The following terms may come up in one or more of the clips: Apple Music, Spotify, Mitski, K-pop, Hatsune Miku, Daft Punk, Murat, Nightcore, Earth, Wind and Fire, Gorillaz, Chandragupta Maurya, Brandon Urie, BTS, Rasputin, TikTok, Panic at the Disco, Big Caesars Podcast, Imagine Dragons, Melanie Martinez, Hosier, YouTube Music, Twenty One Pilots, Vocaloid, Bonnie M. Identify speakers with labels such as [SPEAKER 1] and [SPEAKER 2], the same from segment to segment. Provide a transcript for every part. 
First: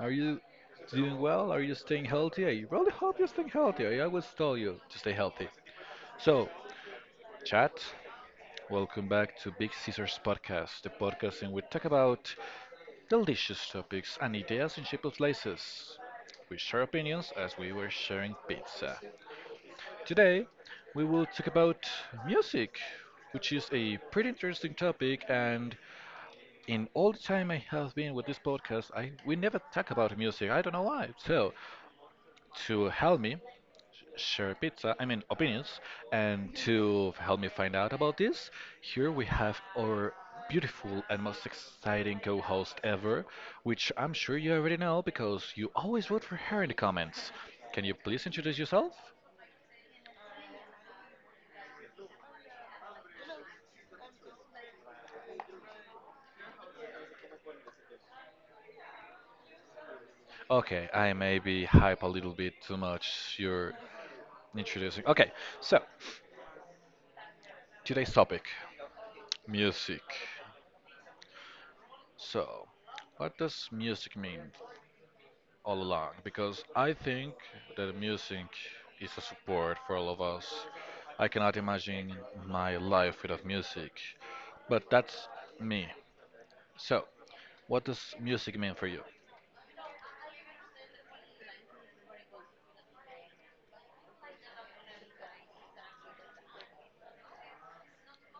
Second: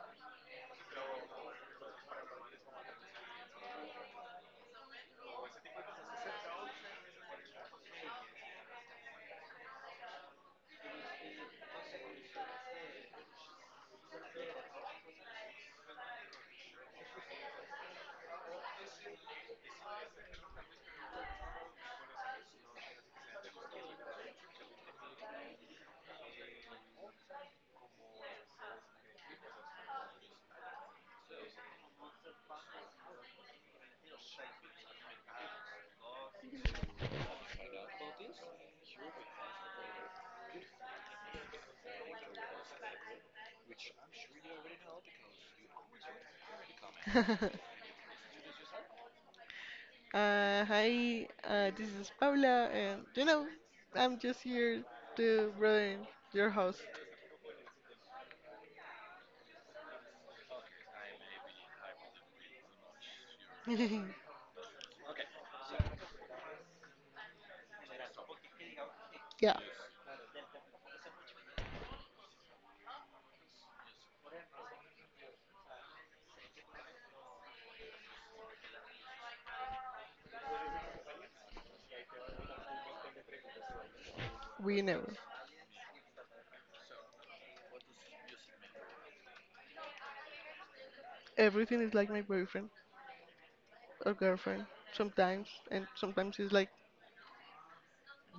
[SPEAKER 1] Are you doing well? Are you staying healthy? I really hope you're staying healthy. I always tell you to stay healthy. So, chat, welcome back to Big Caesars Podcast, the podcast in which we talk about delicious topics and ideas in shape of slices. We share opinions as we were sharing pizza. Today, we will talk about music, which is a pretty interesting topic, and in all the time I have been with this podcast, I we never talk about music. I don't know why. So to help me share pizza, I mean opinions, and to help me find out about this, here we have our beautiful and most exciting co-host ever, which I'm sure you already know because you always vote for her in the comments. Can you please introduce yourself?
[SPEAKER 2] Hi, this is Paula, and I'm just here to ruin your host.
[SPEAKER 1] Okay, I maybe hype a little bit too much. You're introducing. Okay, so today's topic,
[SPEAKER 2] Yeah,
[SPEAKER 1] music. So, what does music mean all along? Because I think that music is a support for all of us. I cannot imagine my life without music,
[SPEAKER 2] we
[SPEAKER 1] but
[SPEAKER 2] know.
[SPEAKER 1] that's me. So, what does music mean for you?
[SPEAKER 2] Everything is like my boyfriend or girlfriend sometimes, and sometimes it's like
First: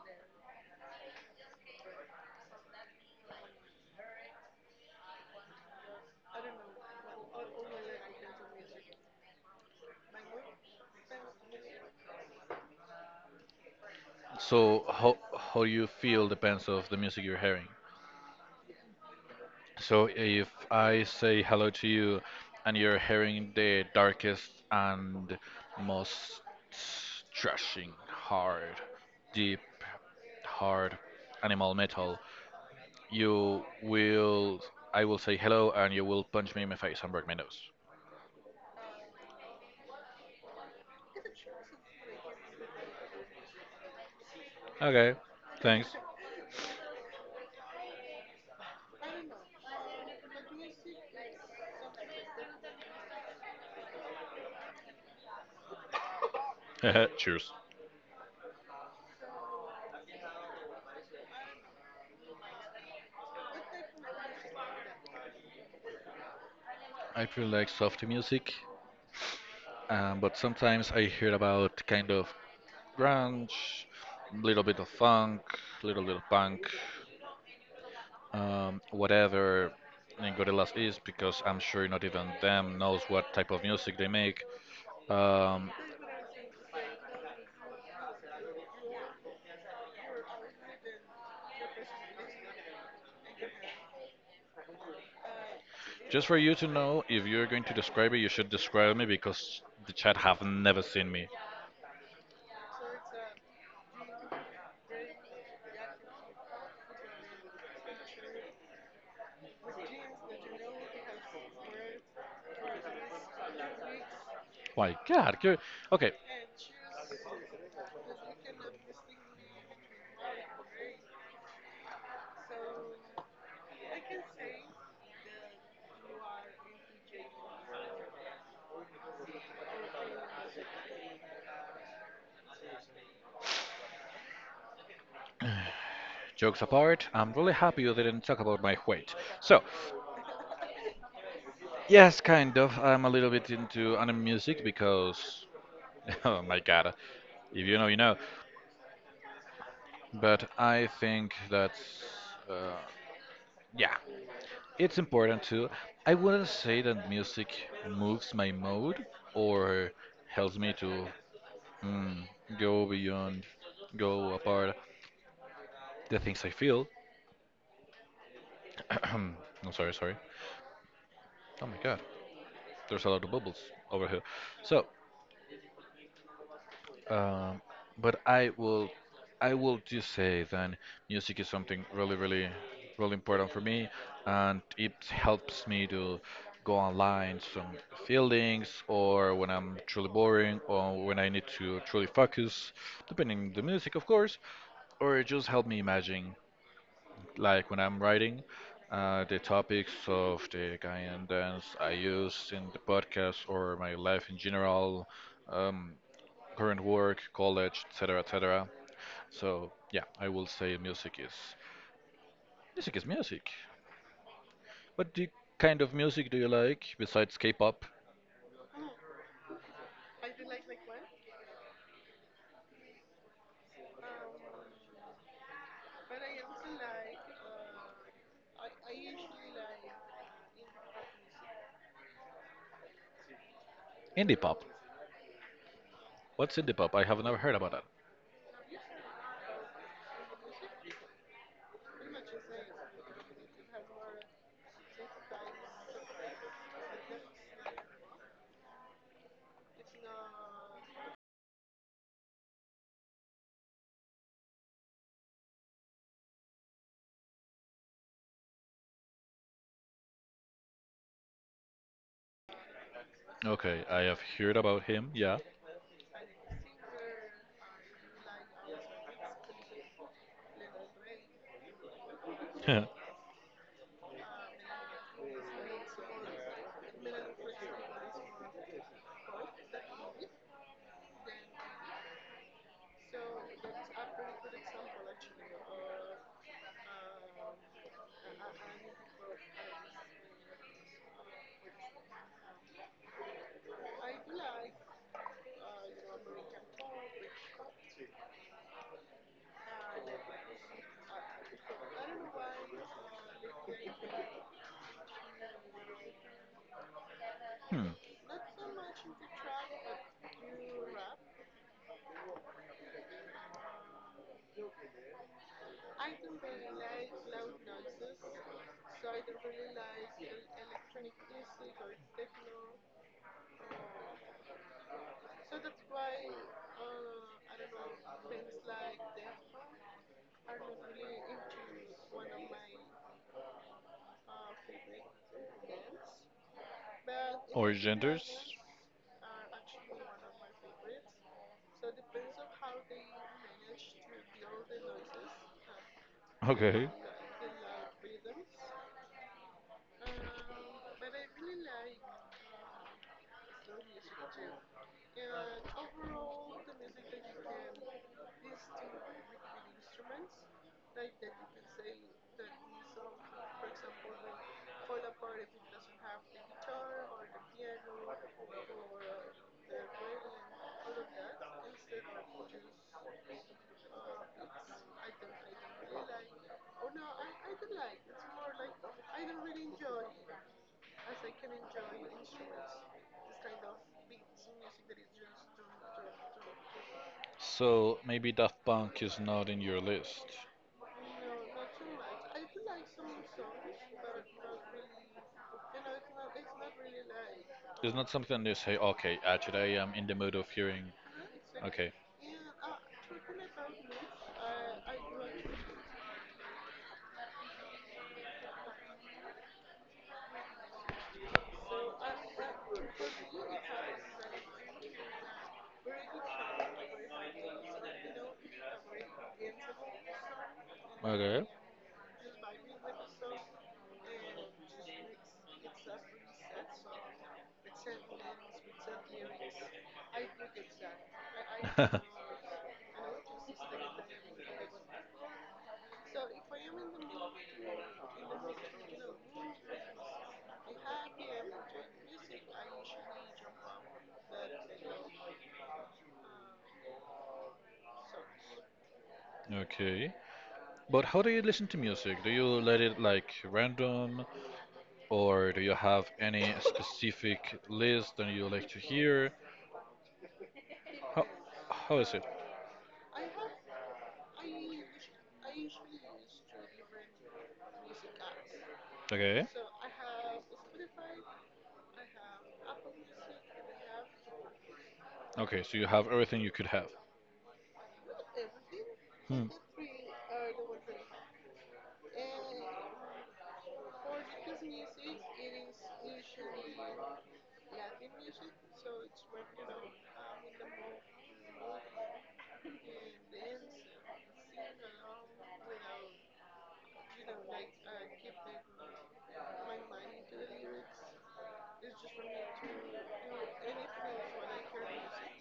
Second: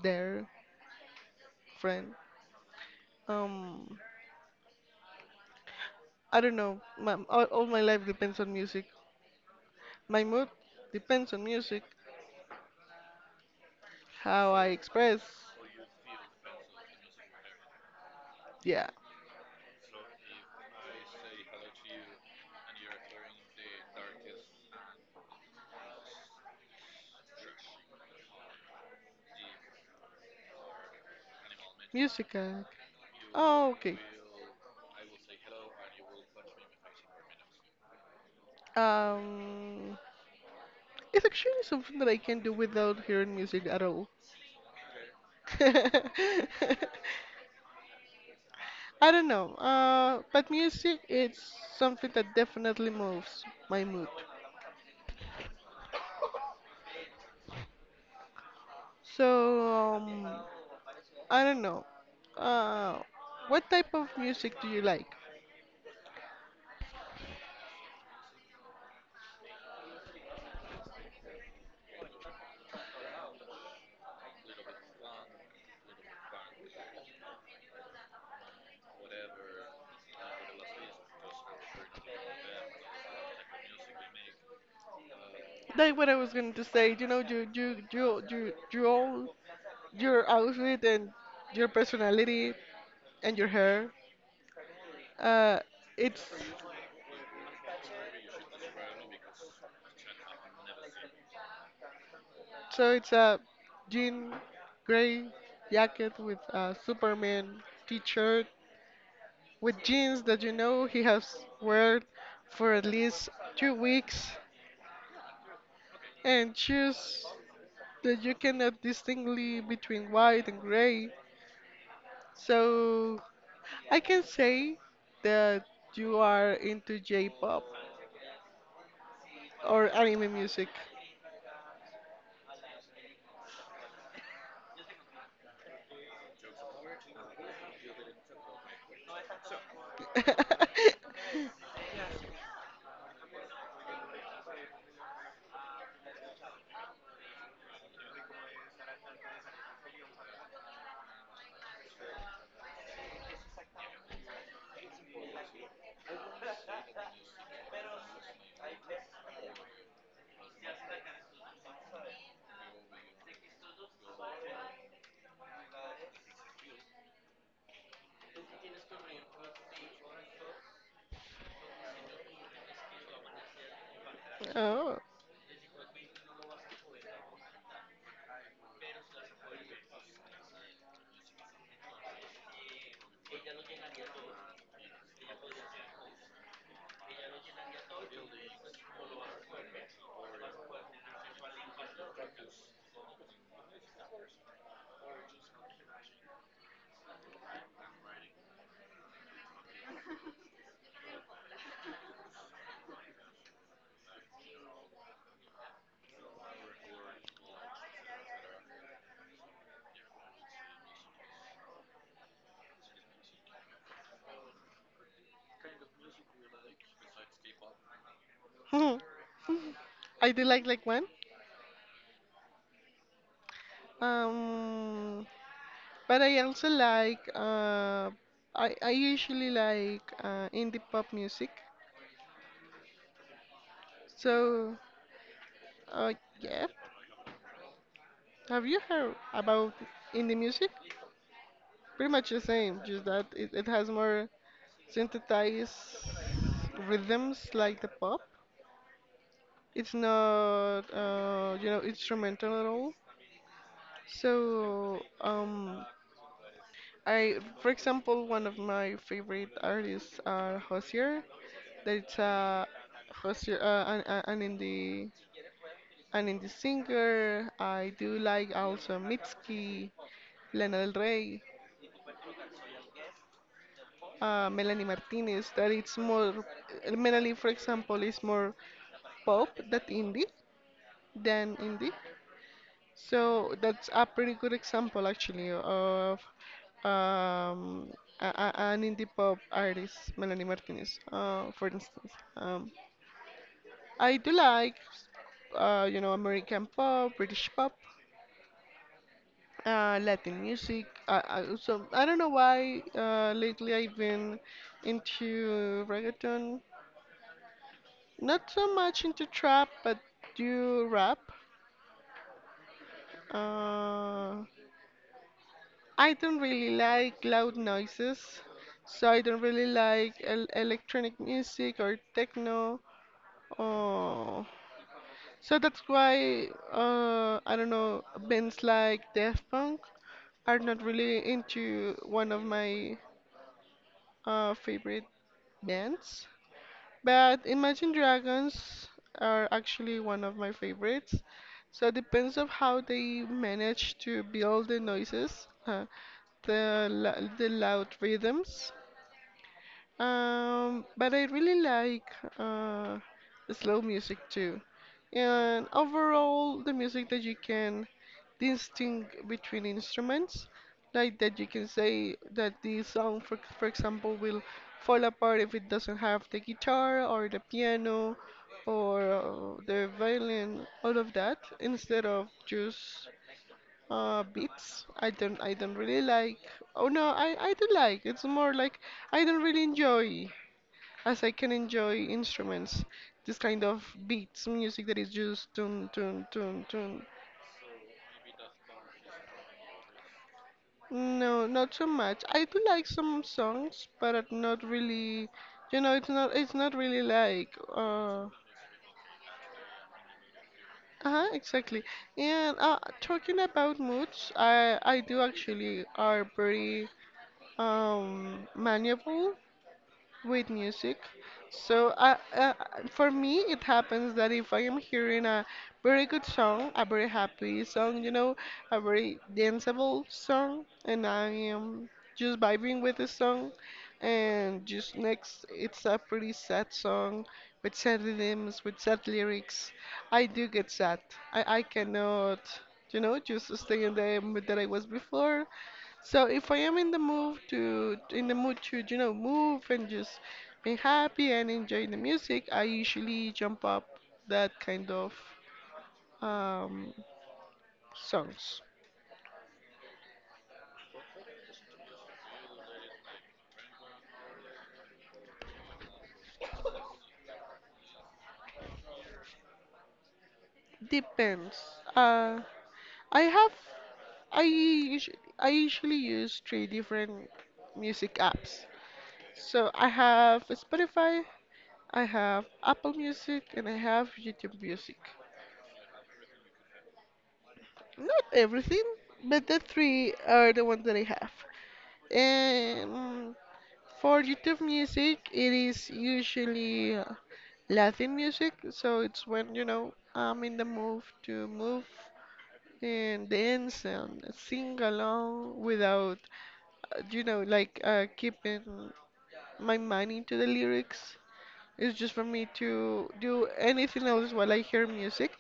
[SPEAKER 2] their friend. Um, I don't know. All my life depends on music. My mood depends on music. How I
[SPEAKER 1] So, how
[SPEAKER 2] express,
[SPEAKER 1] how you feel depends of the music you're hearing.
[SPEAKER 2] yeah,
[SPEAKER 1] So if I say hello to you and you're hearing the darkest and most thrashing, hard, deep, hard animal metal,
[SPEAKER 2] music.
[SPEAKER 1] you
[SPEAKER 2] Oh, okay.
[SPEAKER 1] will, I will say hello and you will punch me in my face and break my nose.
[SPEAKER 2] Um, it's actually something that I can do without hearing music at all.
[SPEAKER 1] Okay, thanks.
[SPEAKER 2] I don't know. But music it's something that definitely moves my mood.
[SPEAKER 1] Cheers.
[SPEAKER 2] So I don't know. Uh, what type of music do you like?
[SPEAKER 1] I feel like soft music, but sometimes I hear about kind of grunge, little bit of funk, little bit of punk. Whatever Gorillaz is, because I'm sure not even them knows what type of music they make. Um,
[SPEAKER 2] That's what I was going to say. You all your outfit and your personality and your hair. Uh, it's
[SPEAKER 1] just for you to know, if you're going to describe it, you should describe me because the chat have never seen me.
[SPEAKER 2] it's a jean gray jacket with a Superman T-shirt with jeans that you know he has worn for at least 2 weeks
[SPEAKER 1] My God. You Okay,
[SPEAKER 2] and shoes that you cannot distinctly between white and gray. So I can say that you are into J-pop or anime music.
[SPEAKER 1] jokes apart, I'm really happy you didn't talk about my weight. So, yes, kind of. I'm a little bit into anime music because, oh my God, if you know, you know. But I think that's, uh, yeah. It's important too. I wouldn't say that music moves my mood or helps me to mm, go beyond, go apart the things I feel. I'm sorry. Oh my God, there's a lot of bubbles over here. So,
[SPEAKER 2] Oh.
[SPEAKER 1] Um, but I will just say that music is something really, really, really important for me, and it helps me to go online some feelings, or when I'm truly boring, or when I need to truly focus, depending on the music, of course, or it just help me imagine, like when I'm writing. The topics of the Ghanaian dance I use in the podcast or my life in general, um, current work, college, etc., etc. So yeah, I will say music is music. What do kind of music do you like besides K-pop?
[SPEAKER 2] I do like one. Um, but I also like, I usually like indie pop music.
[SPEAKER 1] Indie pop.
[SPEAKER 2] So uh,
[SPEAKER 1] What's
[SPEAKER 2] yeah,
[SPEAKER 1] indie pop? I have never heard about that.
[SPEAKER 2] have you heard about indie music? Pretty much the same, just that it has more synthesized rhythms like the pop. It's not instrumental at all. So, I, for example, one of my favorite artists are Hosier. That's a Hosier,
[SPEAKER 1] Okay,
[SPEAKER 2] uh, an,
[SPEAKER 1] I have
[SPEAKER 2] an an
[SPEAKER 1] heard about him.
[SPEAKER 2] indie,
[SPEAKER 1] Yeah.
[SPEAKER 2] an indie singer. I do like also Mitski, Lana Del Rey,
[SPEAKER 1] Hmm.
[SPEAKER 2] Melanie Martinez. That it's more, Melanie, for example, is more pop than indie than indie. So that's a pretty good example, actually, of um, an indie pop artist, Melanie Martinez, for instance. Um, I do like, American pop, British pop, Latin music. I also, I don't know why lately I've been into reggaeton. Not so much into trap, but do rap. Uh, I don't really like loud noises, so I don't really like el electronic music or techno. Oh, so that's why I don't know bands like Daft Punk are not really into one of my favorite bands. But Imagine Dragons are actually one of my favorites. So it depends of how they manage to build the noises, uh,
[SPEAKER 1] Okay.
[SPEAKER 2] the lo- the loud rhythms. But I really like uh, slow music too. And overall, the music that you can distinguish between instruments, like that you can say that the song, for example, will fall apart if it doesn't have the guitar or the piano or the violin, all of that, instead of just beats. I don't really like. Oh no, I do like. It's more like I don't really enjoy as I can enjoy instruments, this kind of beats music that is just tun tun tun tun.
[SPEAKER 1] So maybe Daft Punk is not in your list.
[SPEAKER 2] No, not so much. I do like some songs, but are not really. It's not it's not really like
[SPEAKER 1] It's not something you say, okay, today I'm in the mood of hearing.
[SPEAKER 2] uh-huh, exactly.
[SPEAKER 1] Okay.
[SPEAKER 2] And talking about moods, I do actually are pretty malleable with music. So for me, it happens that if I am hearing a very good song, a very happy song, a very danceable song, and I
[SPEAKER 1] Okay.
[SPEAKER 2] am just vibing with the song, and just next, it's a pretty sad song with sad rhythms, with sad lyrics. I do get sad. I cannot, just stay in the mood that I was before. So if I am in the mood to move and just be happy and enjoy the music, I usually jump up that kind of um, songs.
[SPEAKER 1] Okay. But how do you listen to music? Do you let it like random, or do you have any specific list that you like to hear? How,
[SPEAKER 2] Depends.
[SPEAKER 1] how is it?
[SPEAKER 2] Uh, I have I usually use three different music apps.
[SPEAKER 1] Okay.
[SPEAKER 2] So I have Spotify, I have Apple Music, and I have YouTube Music.
[SPEAKER 1] Okay, so you have everything you could have.
[SPEAKER 2] Not everything,
[SPEAKER 1] Hmm.
[SPEAKER 2] but the three are the ones that I have. Um, for YouTube music, it is usually Latin music, so it's when you know I'm in the mood to move and dance and sing along without, like keeping my mind into the lyrics. It's just for me to do anything else while I hear music.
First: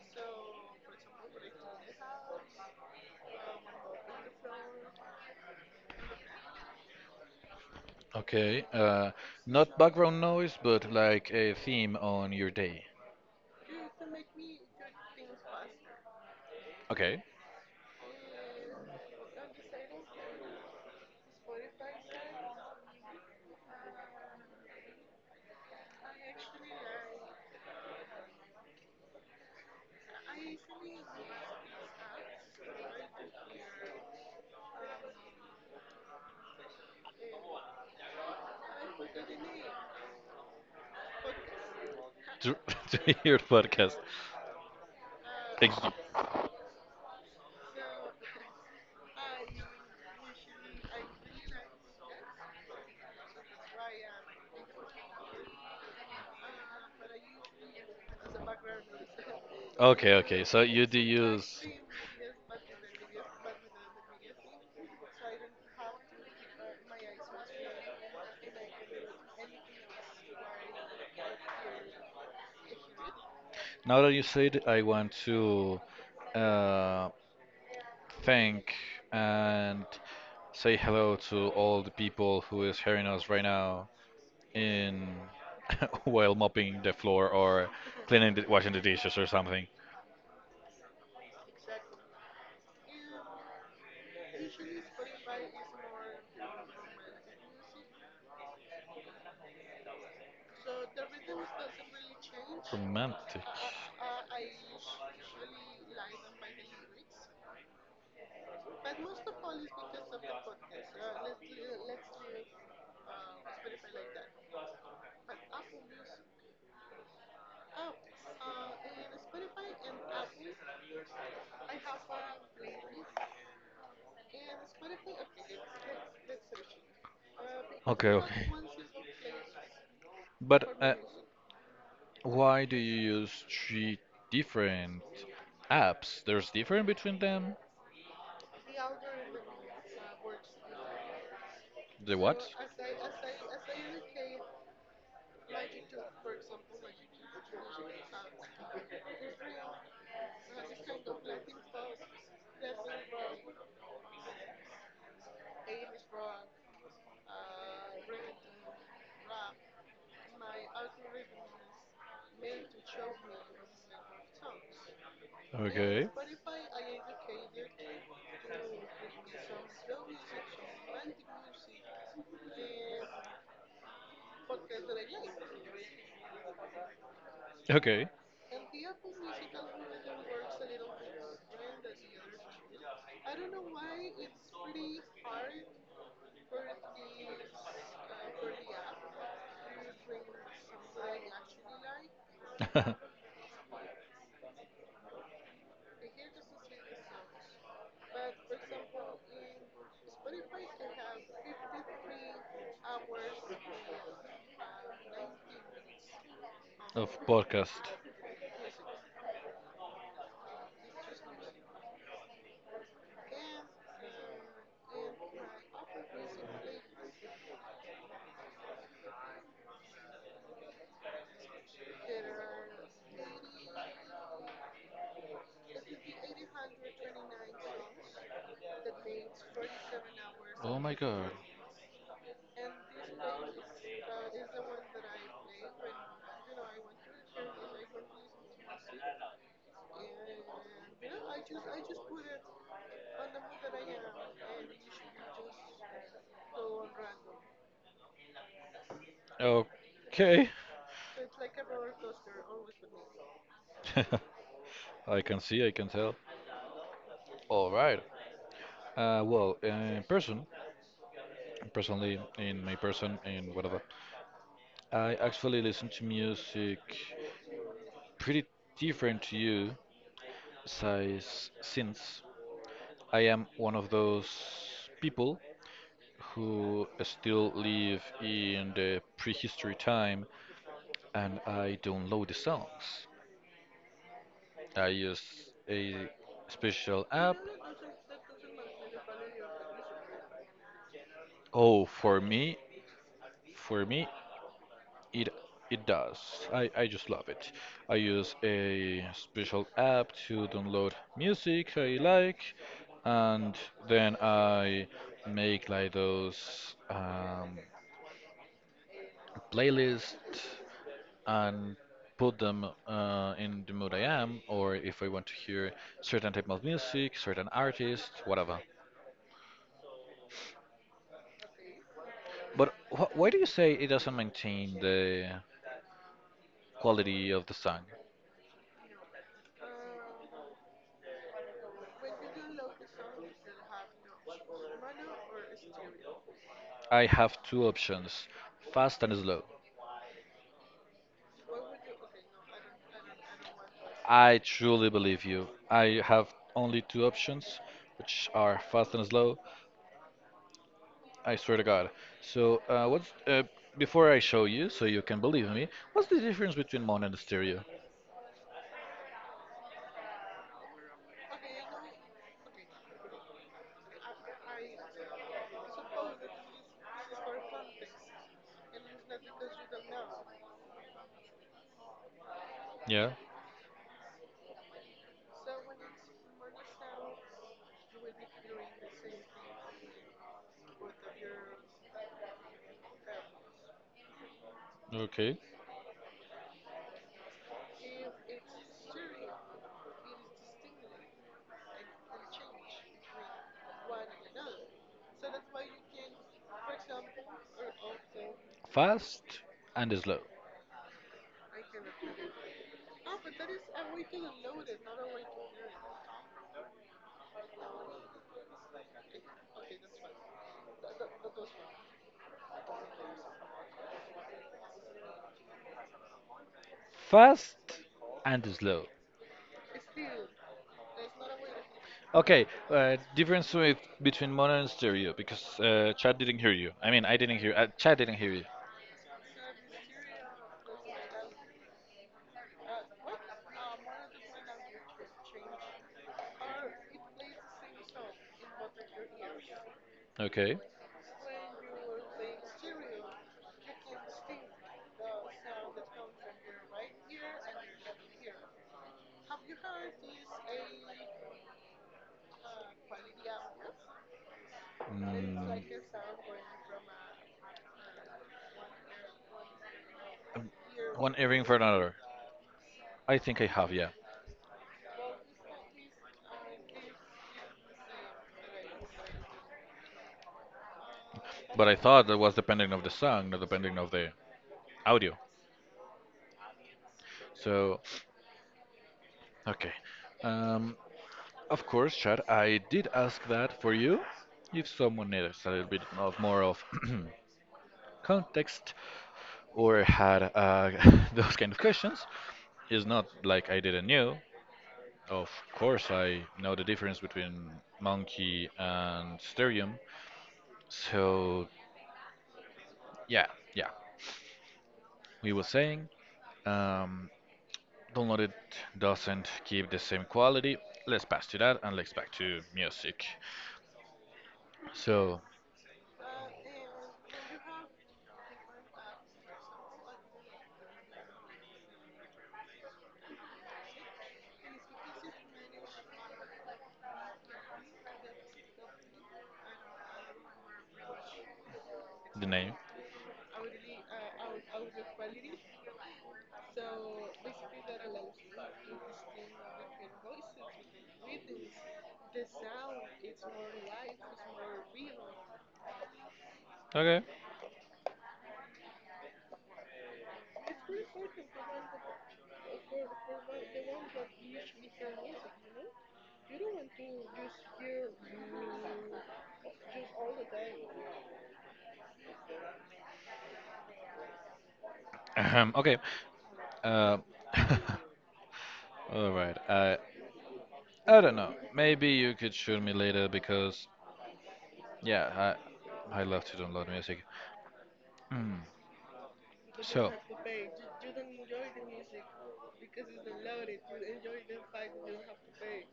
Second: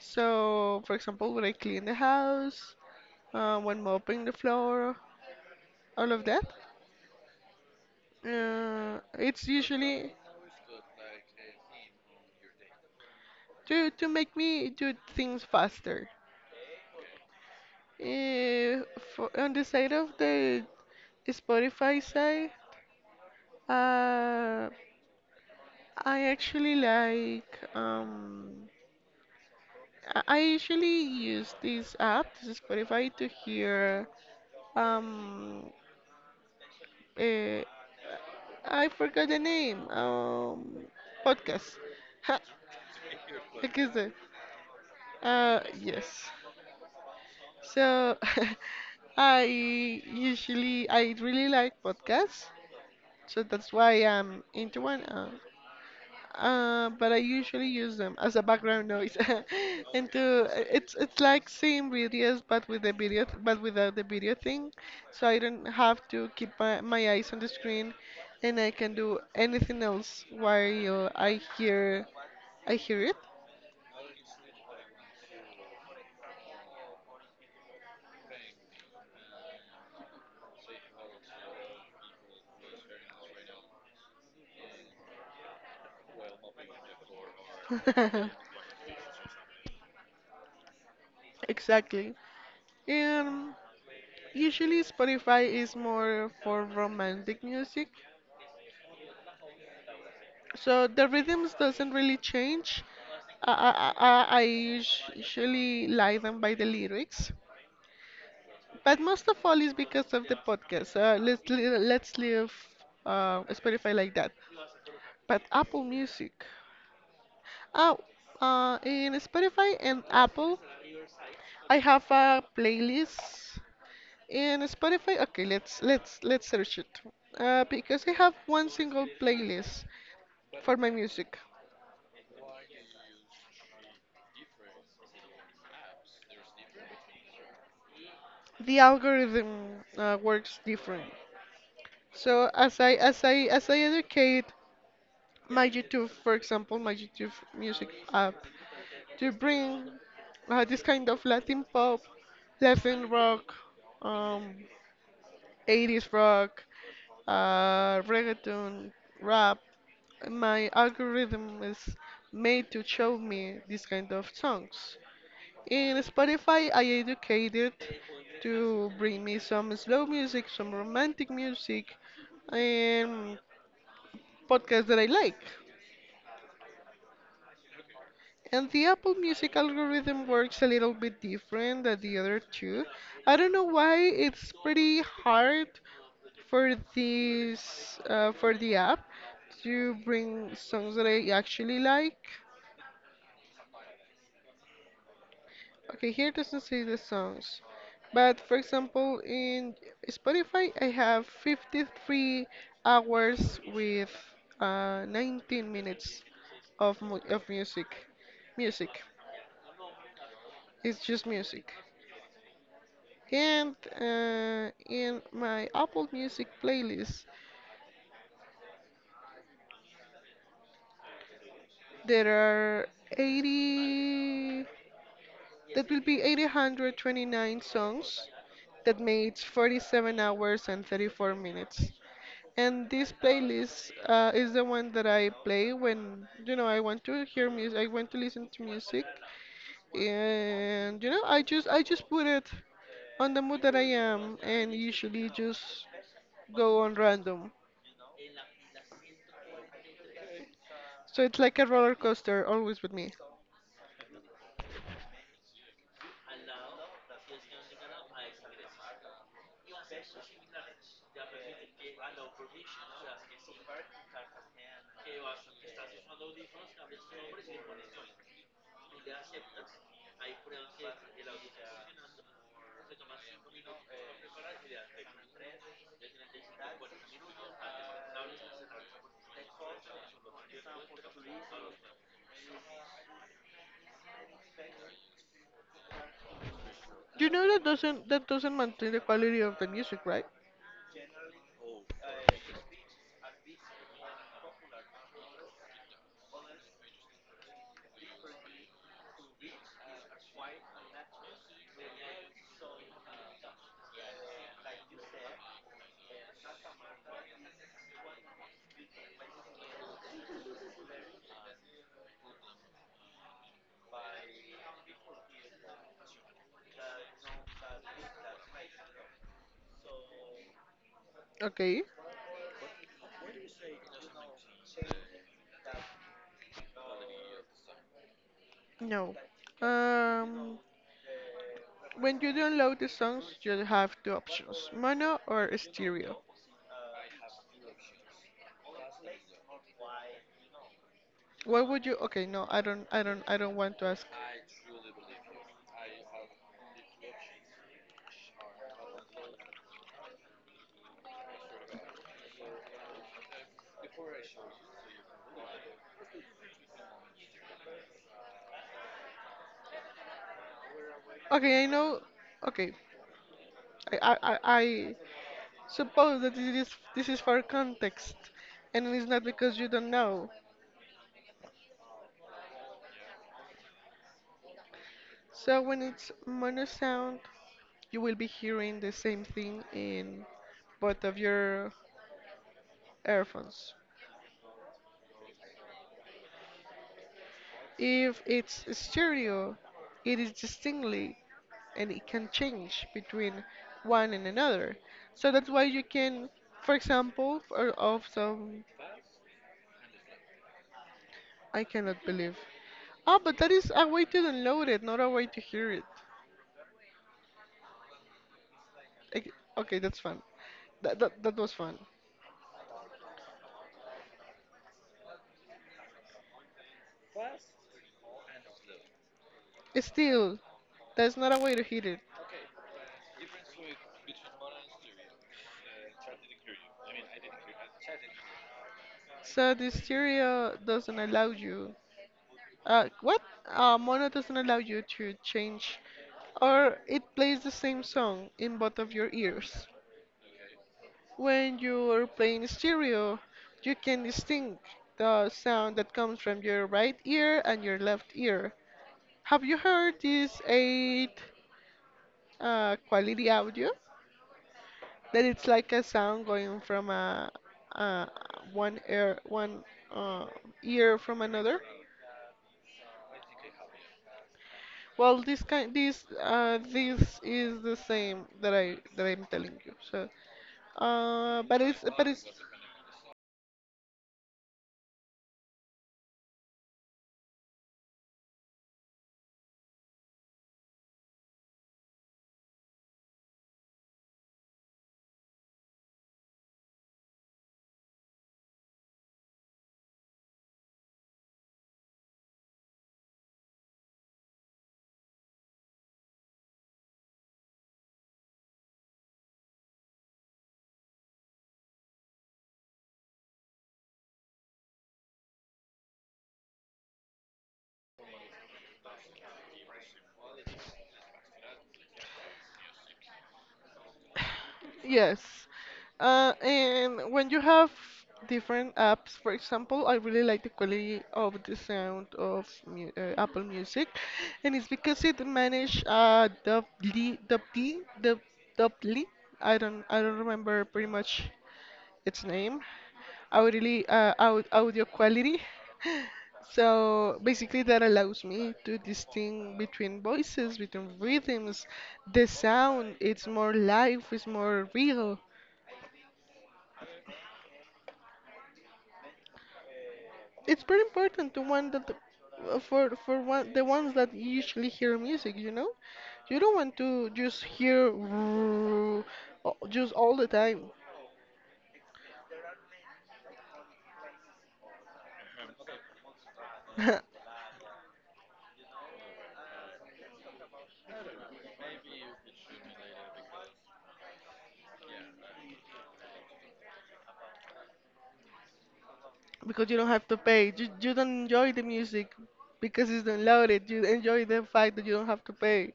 [SPEAKER 2] So, for example, when I clean the house, when mopping the floor, all of that.
[SPEAKER 1] Okay.
[SPEAKER 2] It's
[SPEAKER 1] Not
[SPEAKER 2] usually
[SPEAKER 1] background noise, but like a theme on your day.
[SPEAKER 2] to make me do things faster.
[SPEAKER 1] Okay.
[SPEAKER 2] Eh, on the side of the Spotify side, uh, I actually like, I usually use this app, this is Spotify, to hear um, eh, I forgot the name podcast. Ha,
[SPEAKER 1] To, to your
[SPEAKER 2] ¿qué es
[SPEAKER 1] podcast.
[SPEAKER 2] eso?
[SPEAKER 1] Ex-
[SPEAKER 2] Yes. So I I really like podcasts, so that's why I'm into one. But I usually use them as a background noise, and
[SPEAKER 1] Okay, okay.
[SPEAKER 2] to
[SPEAKER 1] So you do
[SPEAKER 2] it's like
[SPEAKER 1] use.
[SPEAKER 2] seeing videos, but with the video, but without the video thing. So I don't have to keep my eyes on the screen, and I can do anything else while I hear
[SPEAKER 1] Now that you said, I want to uh, thank and say hello to all the people who is hearing us right now in while mopping the floor or
[SPEAKER 2] it.
[SPEAKER 1] washing the dishes or something.
[SPEAKER 2] Exactly. Um, Usually Spotify is more for romantic music, so the rhythms doesn't really change.
[SPEAKER 1] Romantic.
[SPEAKER 2] I usually like them by the lyrics, but most of all is because of the podcast. Let's leave Spotify like that. But Apple Music, oh, in Spotify and Apple, I have a playlist in Spotify. Okay, let's search it. Because I
[SPEAKER 1] Okay,
[SPEAKER 2] have
[SPEAKER 1] okay.
[SPEAKER 2] one single playlist
[SPEAKER 1] But
[SPEAKER 2] for my music.
[SPEAKER 1] why do you use three different apps? There's different between them?
[SPEAKER 2] The algorithm works different.
[SPEAKER 1] The what?
[SPEAKER 2] So as I educate my YouTube, for example, my YouTube music app to bring this kind of Latin pop, Latin rock, um, 80s rock, reggaeton, rap. My algorithm is made to show me this kind of songs. In
[SPEAKER 1] Okay.
[SPEAKER 2] Spotify, I educated to bring me some slow music, some romantic music, and podcasts that I like.
[SPEAKER 1] Okay.
[SPEAKER 2] And the Apple Music algorithm works a little bit different than the other two. I don't know why it's pretty hard for this for the app to bring songs that I actually like. Okay, here doesn't say the songs, but for example, in Spotify, I have 53 hours with 19 minutes of mu
[SPEAKER 1] Of
[SPEAKER 2] of
[SPEAKER 1] podcast.
[SPEAKER 2] music. Music. It's just music. And in my Apple Music playlist, there are 80, that will be 829 songs that makes 47 hours and 34 minutes. And this playlist is the one that I play when you know I want to hear music. I want to listen to music, and you know I just put it on the mood that I am, and usually just go on random.
[SPEAKER 1] Okay.
[SPEAKER 2] So it's like a roller coaster, always with me.
[SPEAKER 1] I can see, I can tell. All right. Well, personally, in my person, in whatever, I actually listen to music pretty different to you, size since I am one of those people who still live in the prehistory time and I download the songs. I use a special
[SPEAKER 2] You
[SPEAKER 1] app.
[SPEAKER 2] know that doesn't maintain the quality of the music, right?
[SPEAKER 1] Oh, for me, it it does. I just love it. I use a special app to download music I like, and then I make like those playlists and put them in the mood I am, or if I want to hear certain type of music, certain artist, whatever.
[SPEAKER 2] Okay.
[SPEAKER 1] But wh why do you say it doesn't maintain the quality of the song?
[SPEAKER 2] No. Um, when you download the songs, you have two options: mono or stereo.
[SPEAKER 1] I have two options, fast and slow.
[SPEAKER 2] What would you? Okay, no, I don't want to ask.
[SPEAKER 1] I truly believe you. I have only two options, which are fast and slow. I swear to God. So, what's before I show you, so you can believe me, what's the difference between mono and stereo?
[SPEAKER 2] Okay, I know. Okay, I suppose that this is for context, and it's not because you don't know.
[SPEAKER 1] Yeah.
[SPEAKER 2] So when it's mono sound, you will be hearing the same thing in both of your earphones.
[SPEAKER 1] Okay.
[SPEAKER 2] If it's stereo, it is distinctly and it can change between one and another. So that's why you can, for example,
[SPEAKER 1] Fast and slow.
[SPEAKER 2] I cannot believe. Oh, but that is a way to download it, not a way to hear it. Like, okay, that's fun. That was fun.
[SPEAKER 1] Fast and slow.
[SPEAKER 2] Still, that's not a way to hear it.
[SPEAKER 1] Okay, difference with between mono and stereo because Chad didn't hear you. I mean, I didn't hear. Chad didn't hear you.
[SPEAKER 2] So the stereo doesn't allow you. What? Mono doesn't allow you to change, or it plays the same song in both of your ears.
[SPEAKER 1] Okay.
[SPEAKER 2] When you're playing stereo, you can distinct the sound that comes from your right ear and your left ear. Have you heard this eight quality audio? That it's
[SPEAKER 1] Mm,
[SPEAKER 2] like a sound going from a one uh, ear
[SPEAKER 1] one
[SPEAKER 2] from
[SPEAKER 1] earring for
[SPEAKER 2] another.
[SPEAKER 1] another. I think I have, yeah.
[SPEAKER 2] Well, this kind this this is the same that I'm telling you. So, but
[SPEAKER 1] But I
[SPEAKER 2] it's but
[SPEAKER 1] thought that
[SPEAKER 2] it's
[SPEAKER 1] was depending of the song, not depending of the audio. So, okay. Um, of course, Chad, I did ask that for you. If someone needs a little bit of more of context or had those kind of questions, it's not like I didn't knew. Of course, I know the difference between monkey and sterium. So yeah, yeah. We were saying um, downloaded doesn't give the same quality. Let's pass to that and let's back to music.
[SPEAKER 2] Yes.
[SPEAKER 1] So
[SPEAKER 2] And when you have different apps, for example, I really like the quality of the sound of mu Apple Music, and it's because it manage doubly. I don't remember pretty much its
[SPEAKER 1] the name.
[SPEAKER 2] name, audily, audio quality. So basically, that allows me to distinguish between voices, between rhythms, the sound. It's more live, it's more real.
[SPEAKER 1] Okay.
[SPEAKER 2] It's pretty important to one that for one the ones that usually hear music, you know, you don't want to just hear just all the time.
[SPEAKER 1] Ahem, okay. Uh, all right. I don't know. Maybe you could show me later because yeah, I love to download music. Hmm.
[SPEAKER 2] Because you don't
[SPEAKER 1] So,
[SPEAKER 2] have to pay. You don't enjoy the music because it's downloaded. You enjoy the fact that you don't have to pay.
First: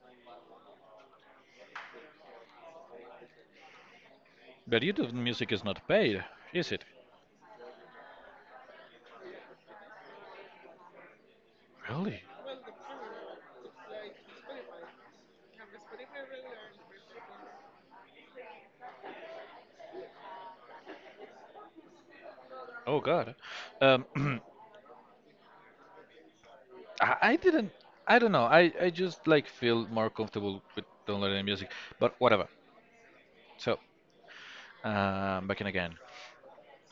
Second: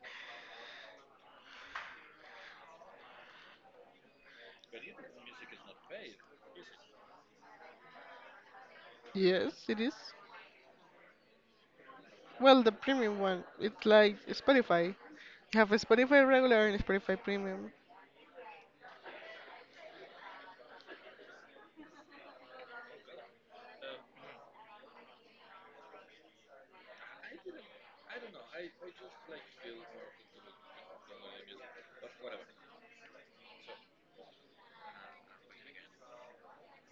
[SPEAKER 1] but YouTube music is not paid, is it?
[SPEAKER 2] Yes, it is.
[SPEAKER 1] Really?
[SPEAKER 2] Well, the premium one. It's like Spotify. You have a Spotify regular and Spotify premium.
[SPEAKER 1] Oh God. Um, I didn't. I don't know. I just like feel more comfortable with downloading music. But whatever. So, back in again.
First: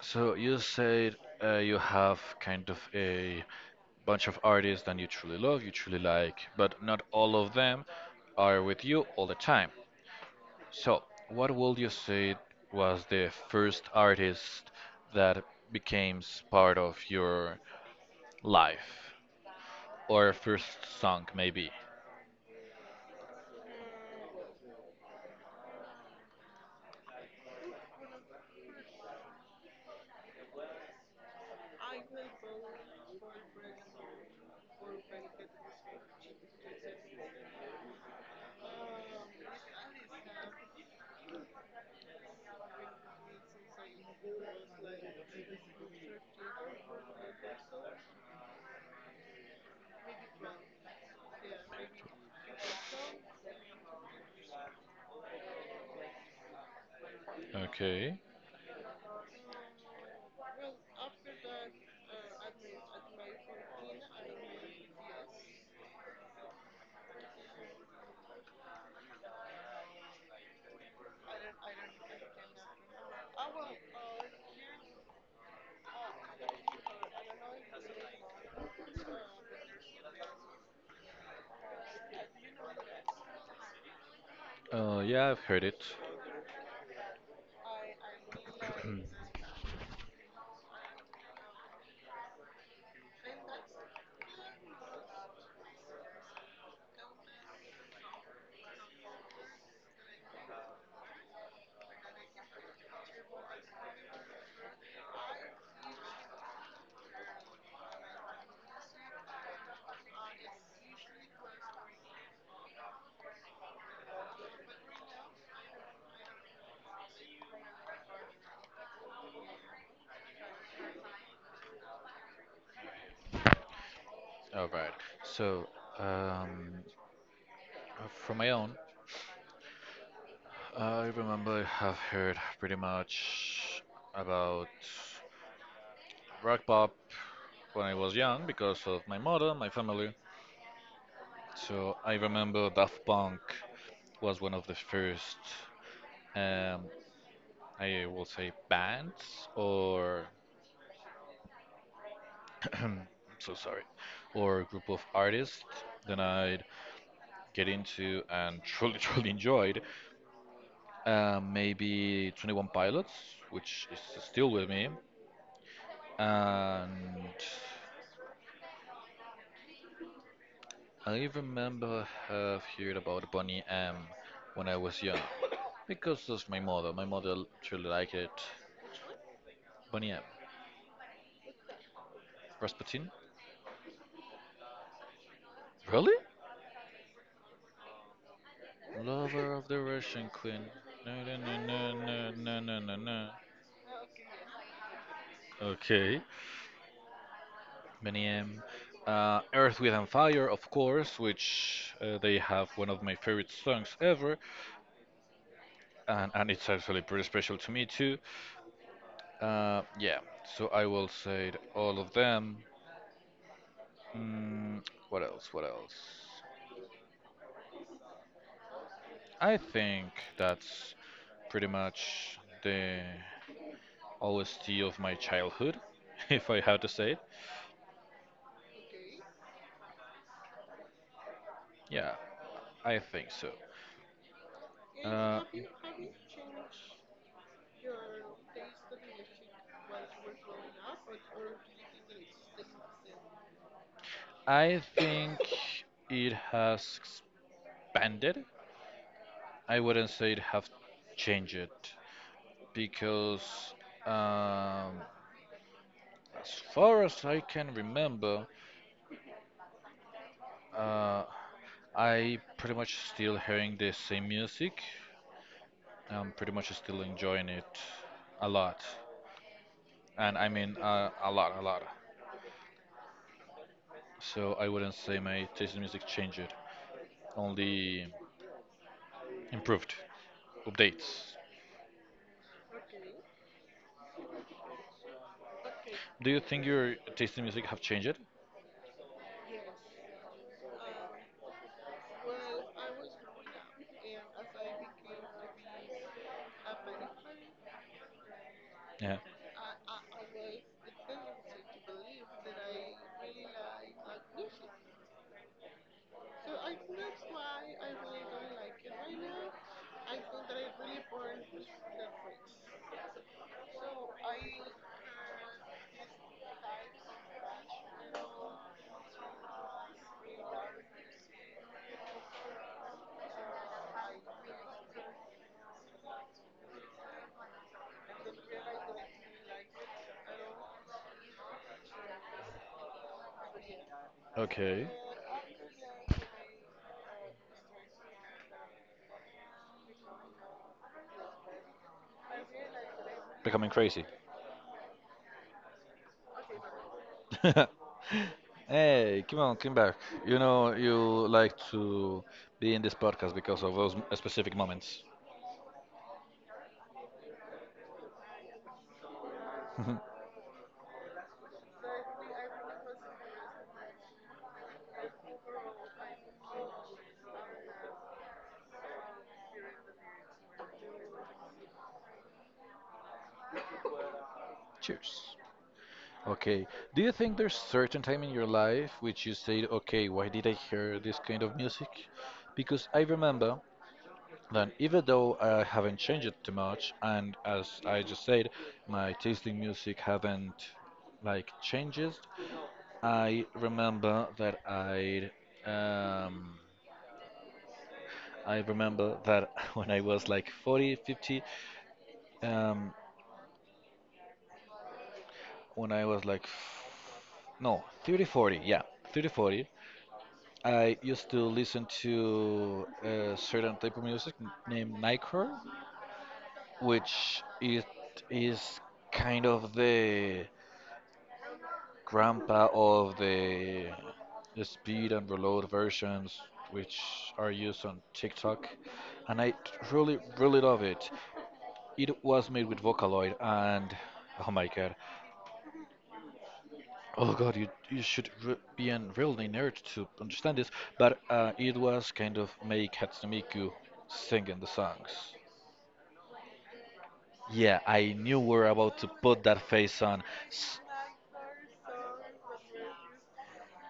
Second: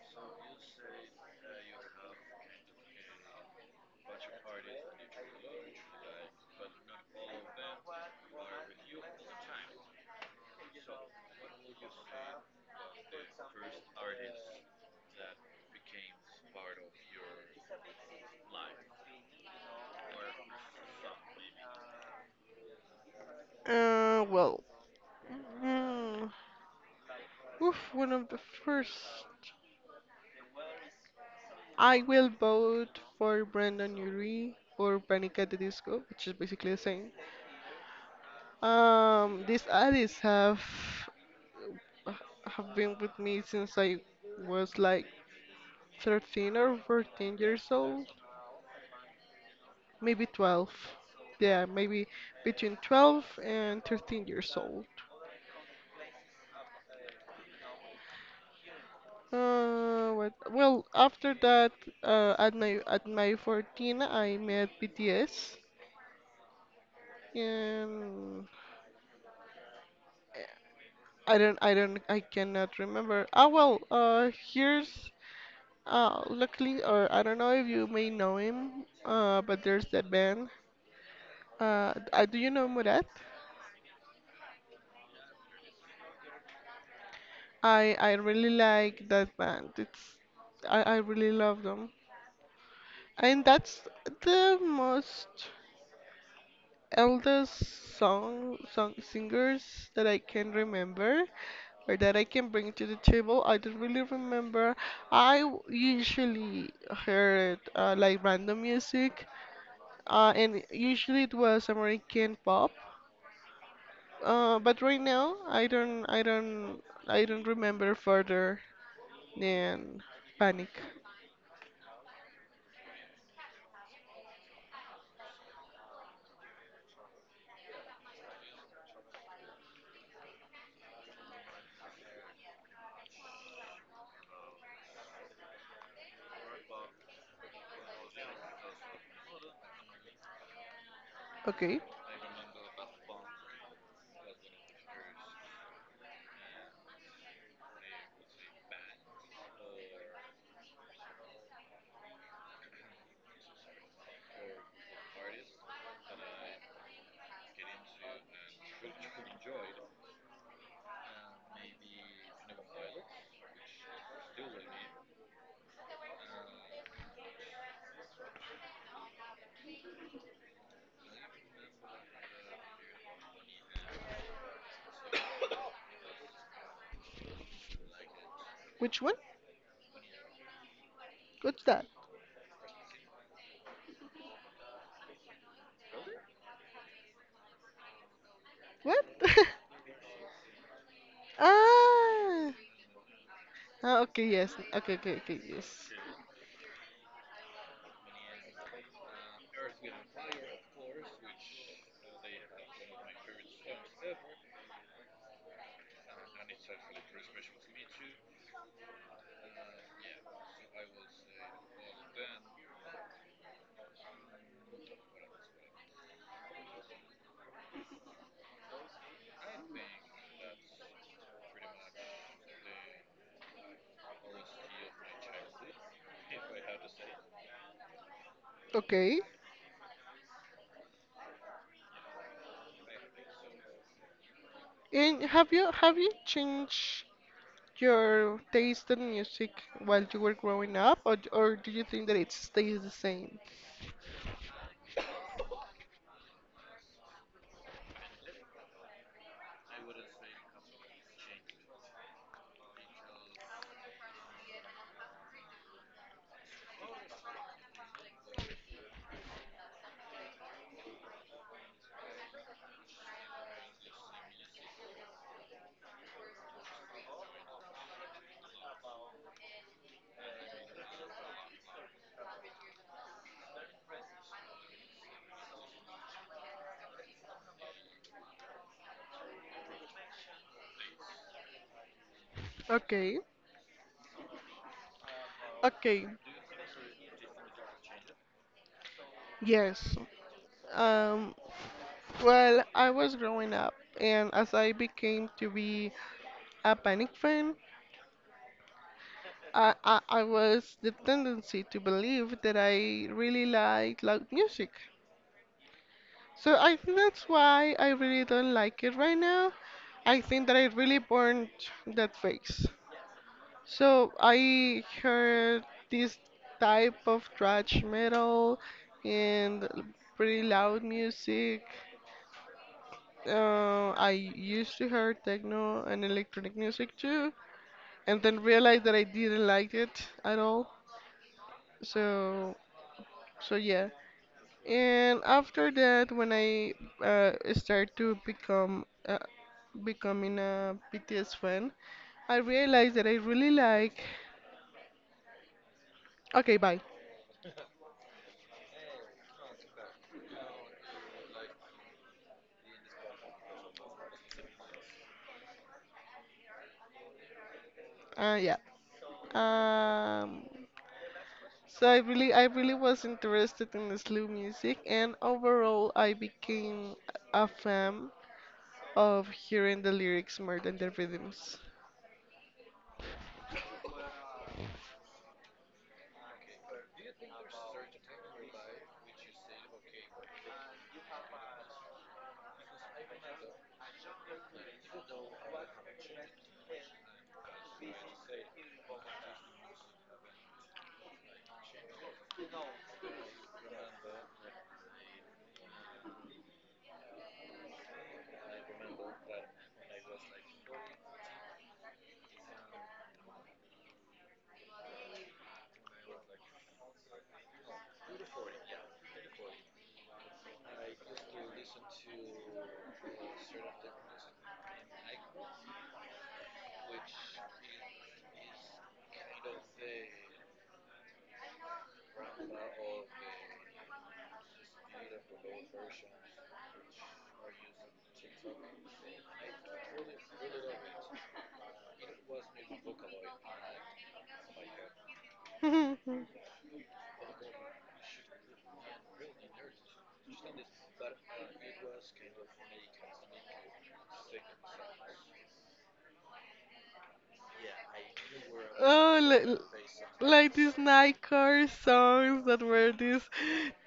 [SPEAKER 1] So you said you have kind of a bunch of artists that you truly love, you truly like, but not all of them are with you all the time. So, what would you say was the first artist that became part of your life? Or first song, maybe?
[SPEAKER 2] Well, mm, oof, one of the first. I will vote for Brandon Urie or Panic at the Disco, which is basically the same. These artists uh, have been with me since I was like 13 or 14 years old, maybe 12. Yeah, maybe between 12 and 13 years old.
[SPEAKER 1] Okay.
[SPEAKER 2] What? Well, after that, at my 14, I met BTS, and I cannot remember. Luckily, or I don't know if you may know him, but there's that band. Do you know Murat?
[SPEAKER 1] Yeah, I've heard it.
[SPEAKER 2] I really like that band. It's I really love them. And that's the most eldest song singers that I can remember or that I can bring to the table. I don't really remember. Usually heard like random music, and usually it was American pop. But right now, I don't remember further than Panic.
[SPEAKER 1] All right. So, um, for my own, I remember I have heard pretty much about rock pop when I was young because of my mother, my family.
[SPEAKER 2] Okay.
[SPEAKER 1] So I remember Daft Punk was one of the first um, I will say bands or sorry, or a group of artists that I get into and truly truly enjoyed. Maybe Twenty One Pilots, which is still with me, and I remember have heard about Bonnie M when I was young because of my mother. My mother truly liked it.
[SPEAKER 2] Which one?
[SPEAKER 1] Bonnie M,
[SPEAKER 2] What's that?
[SPEAKER 1] Rasputin, really?
[SPEAKER 2] What?
[SPEAKER 1] Lover of the Russian Queen. No, no, no, no, no,
[SPEAKER 2] Ah.
[SPEAKER 1] no, no, no, no.
[SPEAKER 2] Ah. Okay. Yes. Okay. Okay. Okay. Yes.
[SPEAKER 1] Okay. Millennium, Earth, Wind and Fire, of course, which they have one of my favorite songs ever, and it's actually pretty special to me too. Yeah, so I will say all of them. Mm, what else? What else? I think that's pretty much the OST of my childhood, if I had to say it.
[SPEAKER 2] Okay.
[SPEAKER 1] Yeah, I think so.
[SPEAKER 2] And
[SPEAKER 1] Uh,
[SPEAKER 2] have you changed your taste in music while you were growing up, or or do you think that it stays the same?
[SPEAKER 1] I think it has expanded. I wouldn't say it have changed it because um, as far as I can remember, uh, I pretty much still hearing the same music. I'm pretty much still enjoying it a lot, and I mean a lot, a lot. So I wouldn't say my taste in music changed, only improved, updates.
[SPEAKER 2] Okay. Okay.
[SPEAKER 1] Do you think your taste in music have changed?
[SPEAKER 2] Yes. Um. Well, I was growing up, and as I became to be a Panic fan,
[SPEAKER 1] Yeah.
[SPEAKER 2] I was the tendency to believe that I really like loud music. So I think that's why I really don't like it right now. I think that I really burned that phase. So I heard this type of thrash metal and pretty loud music. I used to hear techno and electronic music too, and then realized that I didn't like it at all. So, so yeah.
[SPEAKER 1] Okay.
[SPEAKER 2] And after that, when I start to become becoming a BTS fan, I realized that I really
[SPEAKER 1] Becoming
[SPEAKER 2] like.
[SPEAKER 1] crazy.
[SPEAKER 2] Okay, bye.
[SPEAKER 1] Hey, come on, come back. You know you like to be in this podcast because of those specific moments.
[SPEAKER 2] Yeah. Um. So I really was interested in the slow music, and overall, I became a fan of hearing the lyrics more than the rhythms.
[SPEAKER 1] Cheers. Okay. Do you think there's certain time in your life which you said, okay, why did I hear this kind of music? Because I remember that even though I haven't changed it too much, and as I just said, my taste in music haven't like changes. I remember that I um, I remember that when I was like 40, 50, um, when I was like, no, 30, 40, yeah, 30, 40, I used to listen to a certain type of music named Nightcore, which it is kind of the grandpa of the speed and reload versions which are used on TikTok, and really, really love it. It was made with Vocaloid, and oh my God, oh God, you should re be a real nerd to understand this. But it was kind of make Hatsune Miku singing the songs. Yeah, I knew we were about to
[SPEAKER 2] Oh,
[SPEAKER 1] put
[SPEAKER 2] li-
[SPEAKER 1] that face on.
[SPEAKER 2] like these Nightcore songs that were these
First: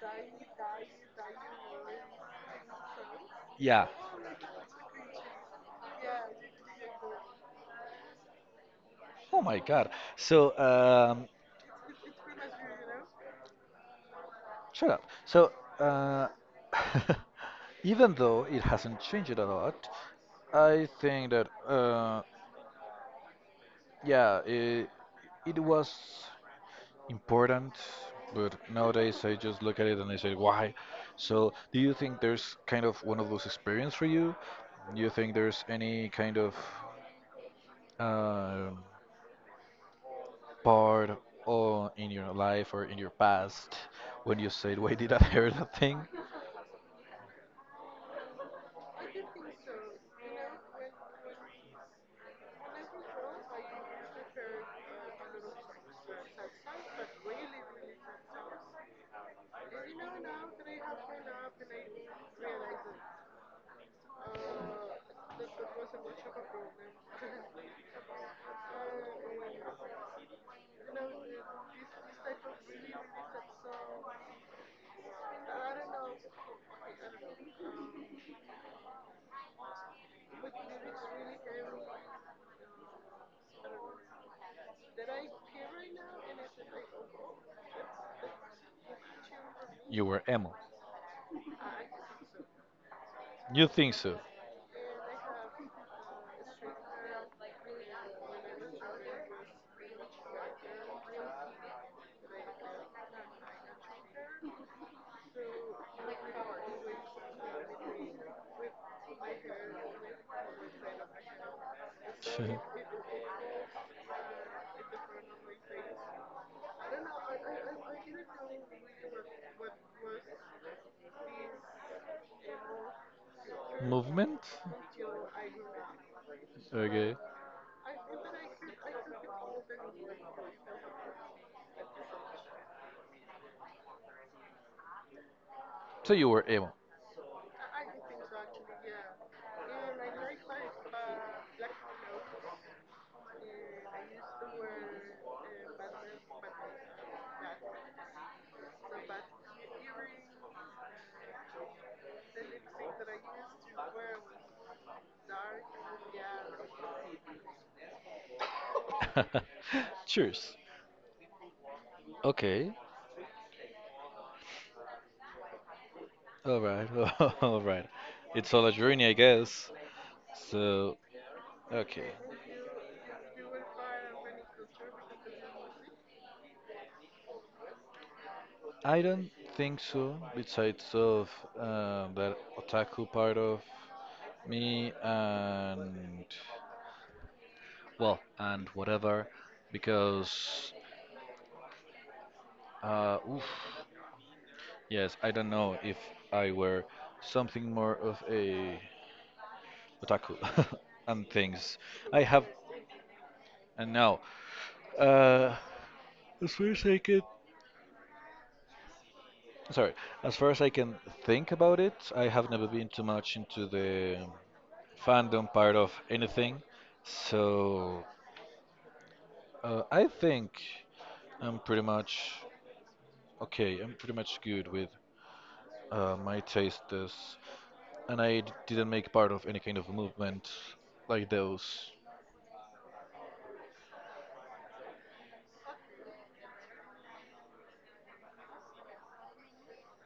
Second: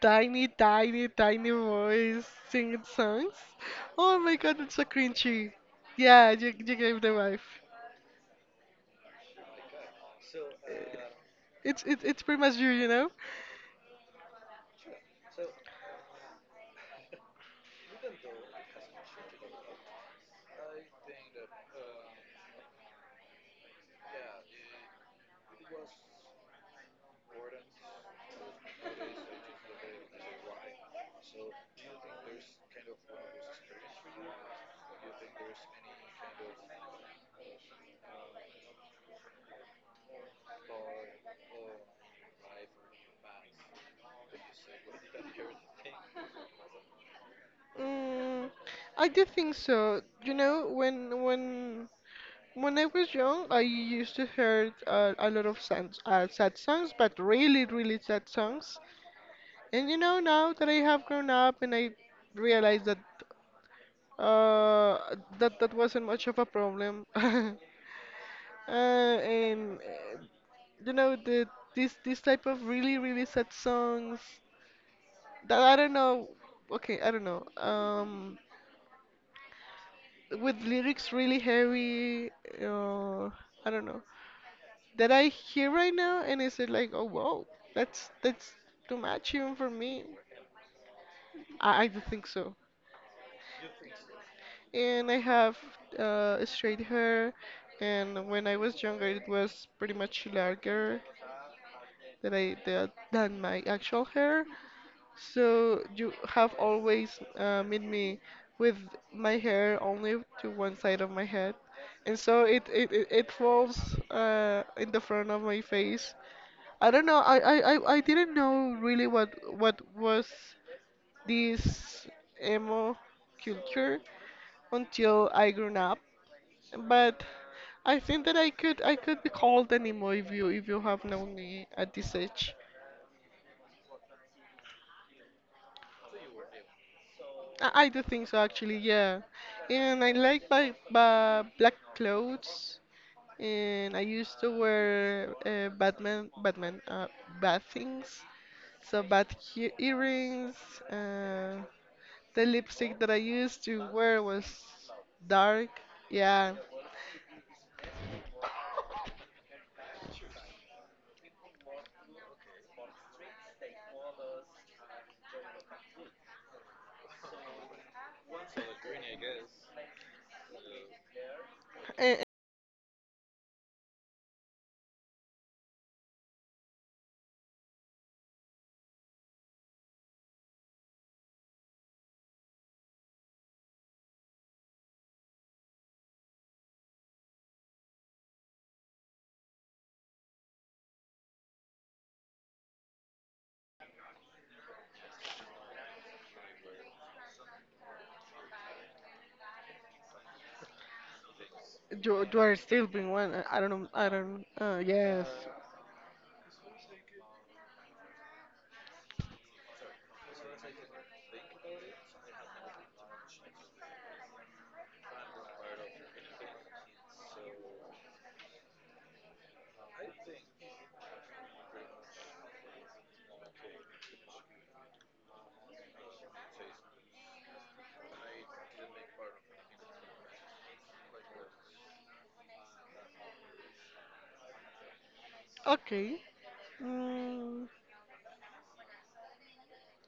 [SPEAKER 2] tiny, tiny, tiny boys singing songs.
[SPEAKER 1] Yeah.
[SPEAKER 2] Oh my God, it's so cringy. Yeah, you gave the vibe.
[SPEAKER 1] Oh my God. So
[SPEAKER 2] It's pretty much you, you know.
[SPEAKER 1] shut up. So uh, even though it hasn't changed a lot, I think that yeah, it, it was important, but nowadays I just look at it and I say, why? So, do you think there's kind of one of those experience for you? Do you think there's any kind of uh, part or in your life or in your past when you said, why did I hear that thing?
[SPEAKER 2] Mm, I do think so. You know, when I was young, I used to heard a lot of sad, sad songs, but really, really sad songs. And you know, now that I have grown up and I realize that uh that wasn't much of a problem. And you know the this type of really really sad songs that I don't know. Okay, I don't know. With lyrics really heavy. Uh, I don't know. That I hear right now and is it like, oh wow, that's too much even for me.
[SPEAKER 1] You were emo.
[SPEAKER 2] I don't think so.
[SPEAKER 1] You think so?
[SPEAKER 2] And I have straight hair. And when I was younger, it was pretty much larger than than my actual hair. So you have always made me with my hair only to one side of my head, and so
[SPEAKER 1] Sure.
[SPEAKER 2] it falls in the front of my face. I don't know. I didn't know really what was this emo culture
[SPEAKER 1] Movement?
[SPEAKER 2] until I grew up,
[SPEAKER 1] Okay.
[SPEAKER 2] but I think that I could be called anymore if you have known me at this age.
[SPEAKER 1] So you were emo.
[SPEAKER 2] I do think so actually, yeah. And I like my black clothes and I used to wear Batman bad things. So bad he earrings, uh, the lipstick that I used to wear was dark. Yeah.
[SPEAKER 1] Cheers. Okay. All right. All right. It's all a journey, I guess. So, okay.
[SPEAKER 2] And,
[SPEAKER 1] I don't think so. Besides of that otaku part of me and whatever, because oof, yes, I don't know if I were something more of a otaku and things. I
[SPEAKER 2] you
[SPEAKER 1] have
[SPEAKER 2] are still being one. I don't know.
[SPEAKER 1] and
[SPEAKER 2] I
[SPEAKER 1] Now,
[SPEAKER 2] don't. Yes.
[SPEAKER 1] uh, as far as I can, sorry, as far as I can think about it, I have never been too much into the fandom part of anything. So I think I'm pretty much okay. I'm pretty much good with my tastes, and didn't make part of any kind of movement like those.
[SPEAKER 2] Okay. Mm,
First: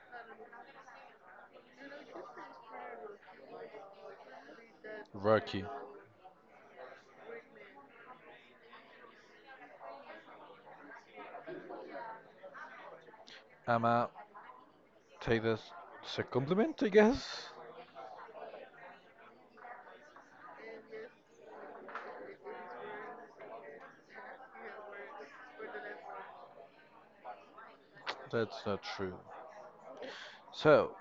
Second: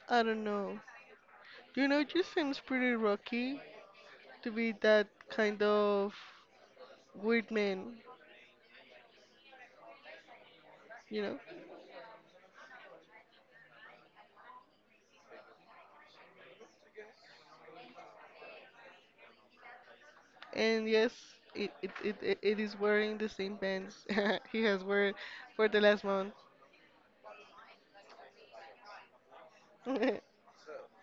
[SPEAKER 2] I don't know. You know, it just seems pretty rocky to be that kind
[SPEAKER 1] Rocky,
[SPEAKER 2] of weird man, you know?
[SPEAKER 1] I'ma take this as a compliment, I guess.
[SPEAKER 2] And yes, it is wearing the same pants he has worn for the last month.
[SPEAKER 1] That's not true. So,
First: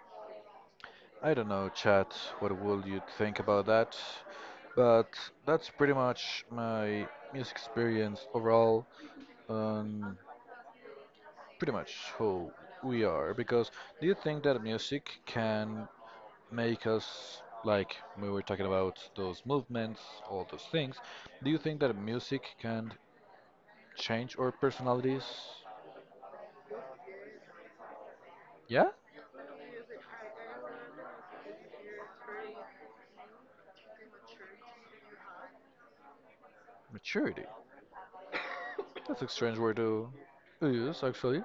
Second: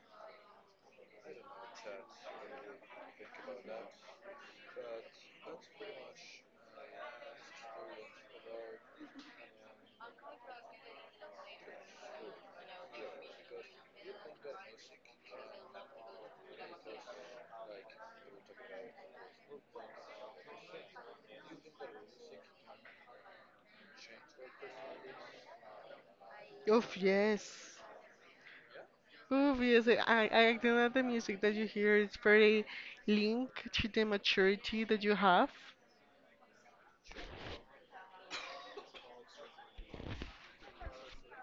[SPEAKER 1] I don't know, chat, what would you think about that? But that's pretty much my music experience overall, um, pretty much who we are. Because do you think that music can make us, like we were talking about those movements, all those things, do you think that music can change our personalities?
[SPEAKER 2] Oh yes.
[SPEAKER 1] Yeah?
[SPEAKER 2] Oh yes, I think that the music that you hear is very linked to the maturity that you have.
[SPEAKER 1] Maturity. That's a strange word to use, actually,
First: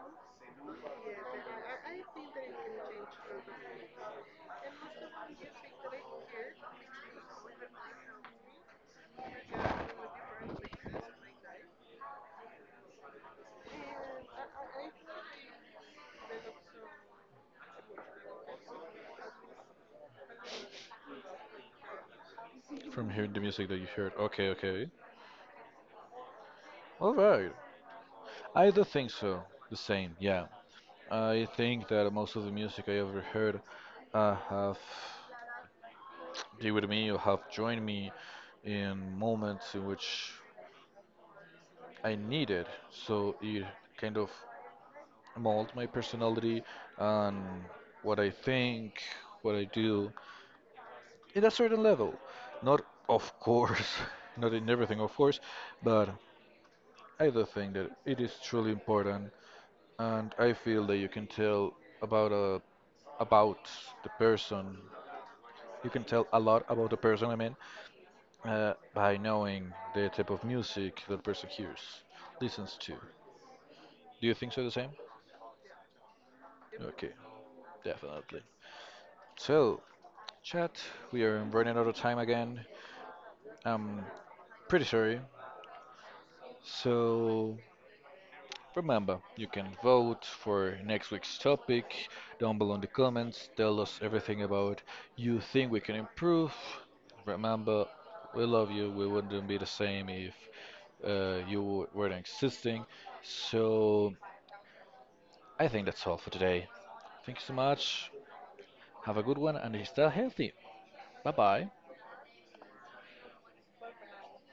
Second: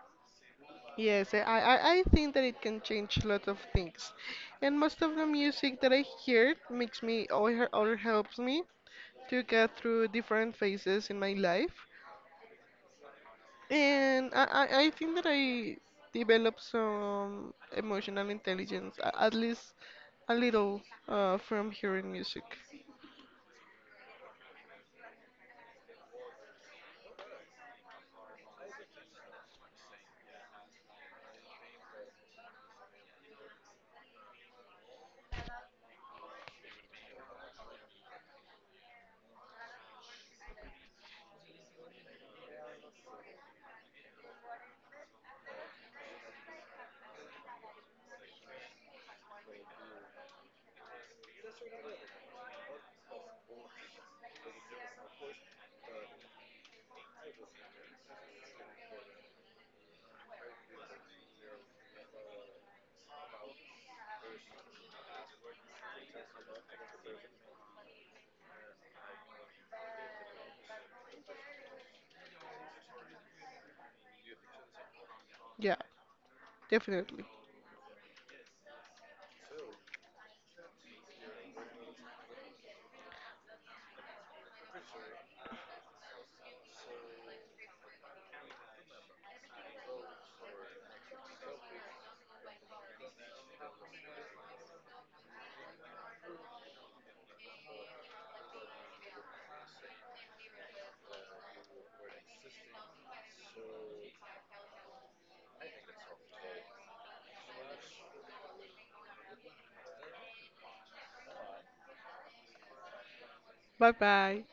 [SPEAKER 2] Yes, I think that it can change a lot of things. And most of the music that I hear makes me or helps me to get through different phases in my life. And I think that I develop some emotional intelligence, at least a little, from hearing music.
[SPEAKER 1] from hearing the music that you heard. Okay, okay. All right. I do think so. The same, yeah. I think that most of the music I ever heard have been with me or have joined me in moments in which I needed. So it kind of mold my personality and what I think, what I do in a certain level. Not, of course, not in everything, of course, but I do think that it is truly important, and I feel that you can tell about a about the person. You can tell a lot about the person, I mean, by knowing the type of music that person hears, listens to. Do you think so the same?
[SPEAKER 2] Yeah,
[SPEAKER 1] Okay,
[SPEAKER 2] definitely.
[SPEAKER 1] definitely. So, chat, we are running out of time again. I'm pretty sorry. So, remember, you can vote for next week's topic down below in the comments. Tell us everything about you think we can improve. Remember, we love you. We wouldn't be the same if you were existing. So I think that's all for today. Thank you so much. Have a good one and stay healthy. Bye bye.
[SPEAKER 2] Bye bye.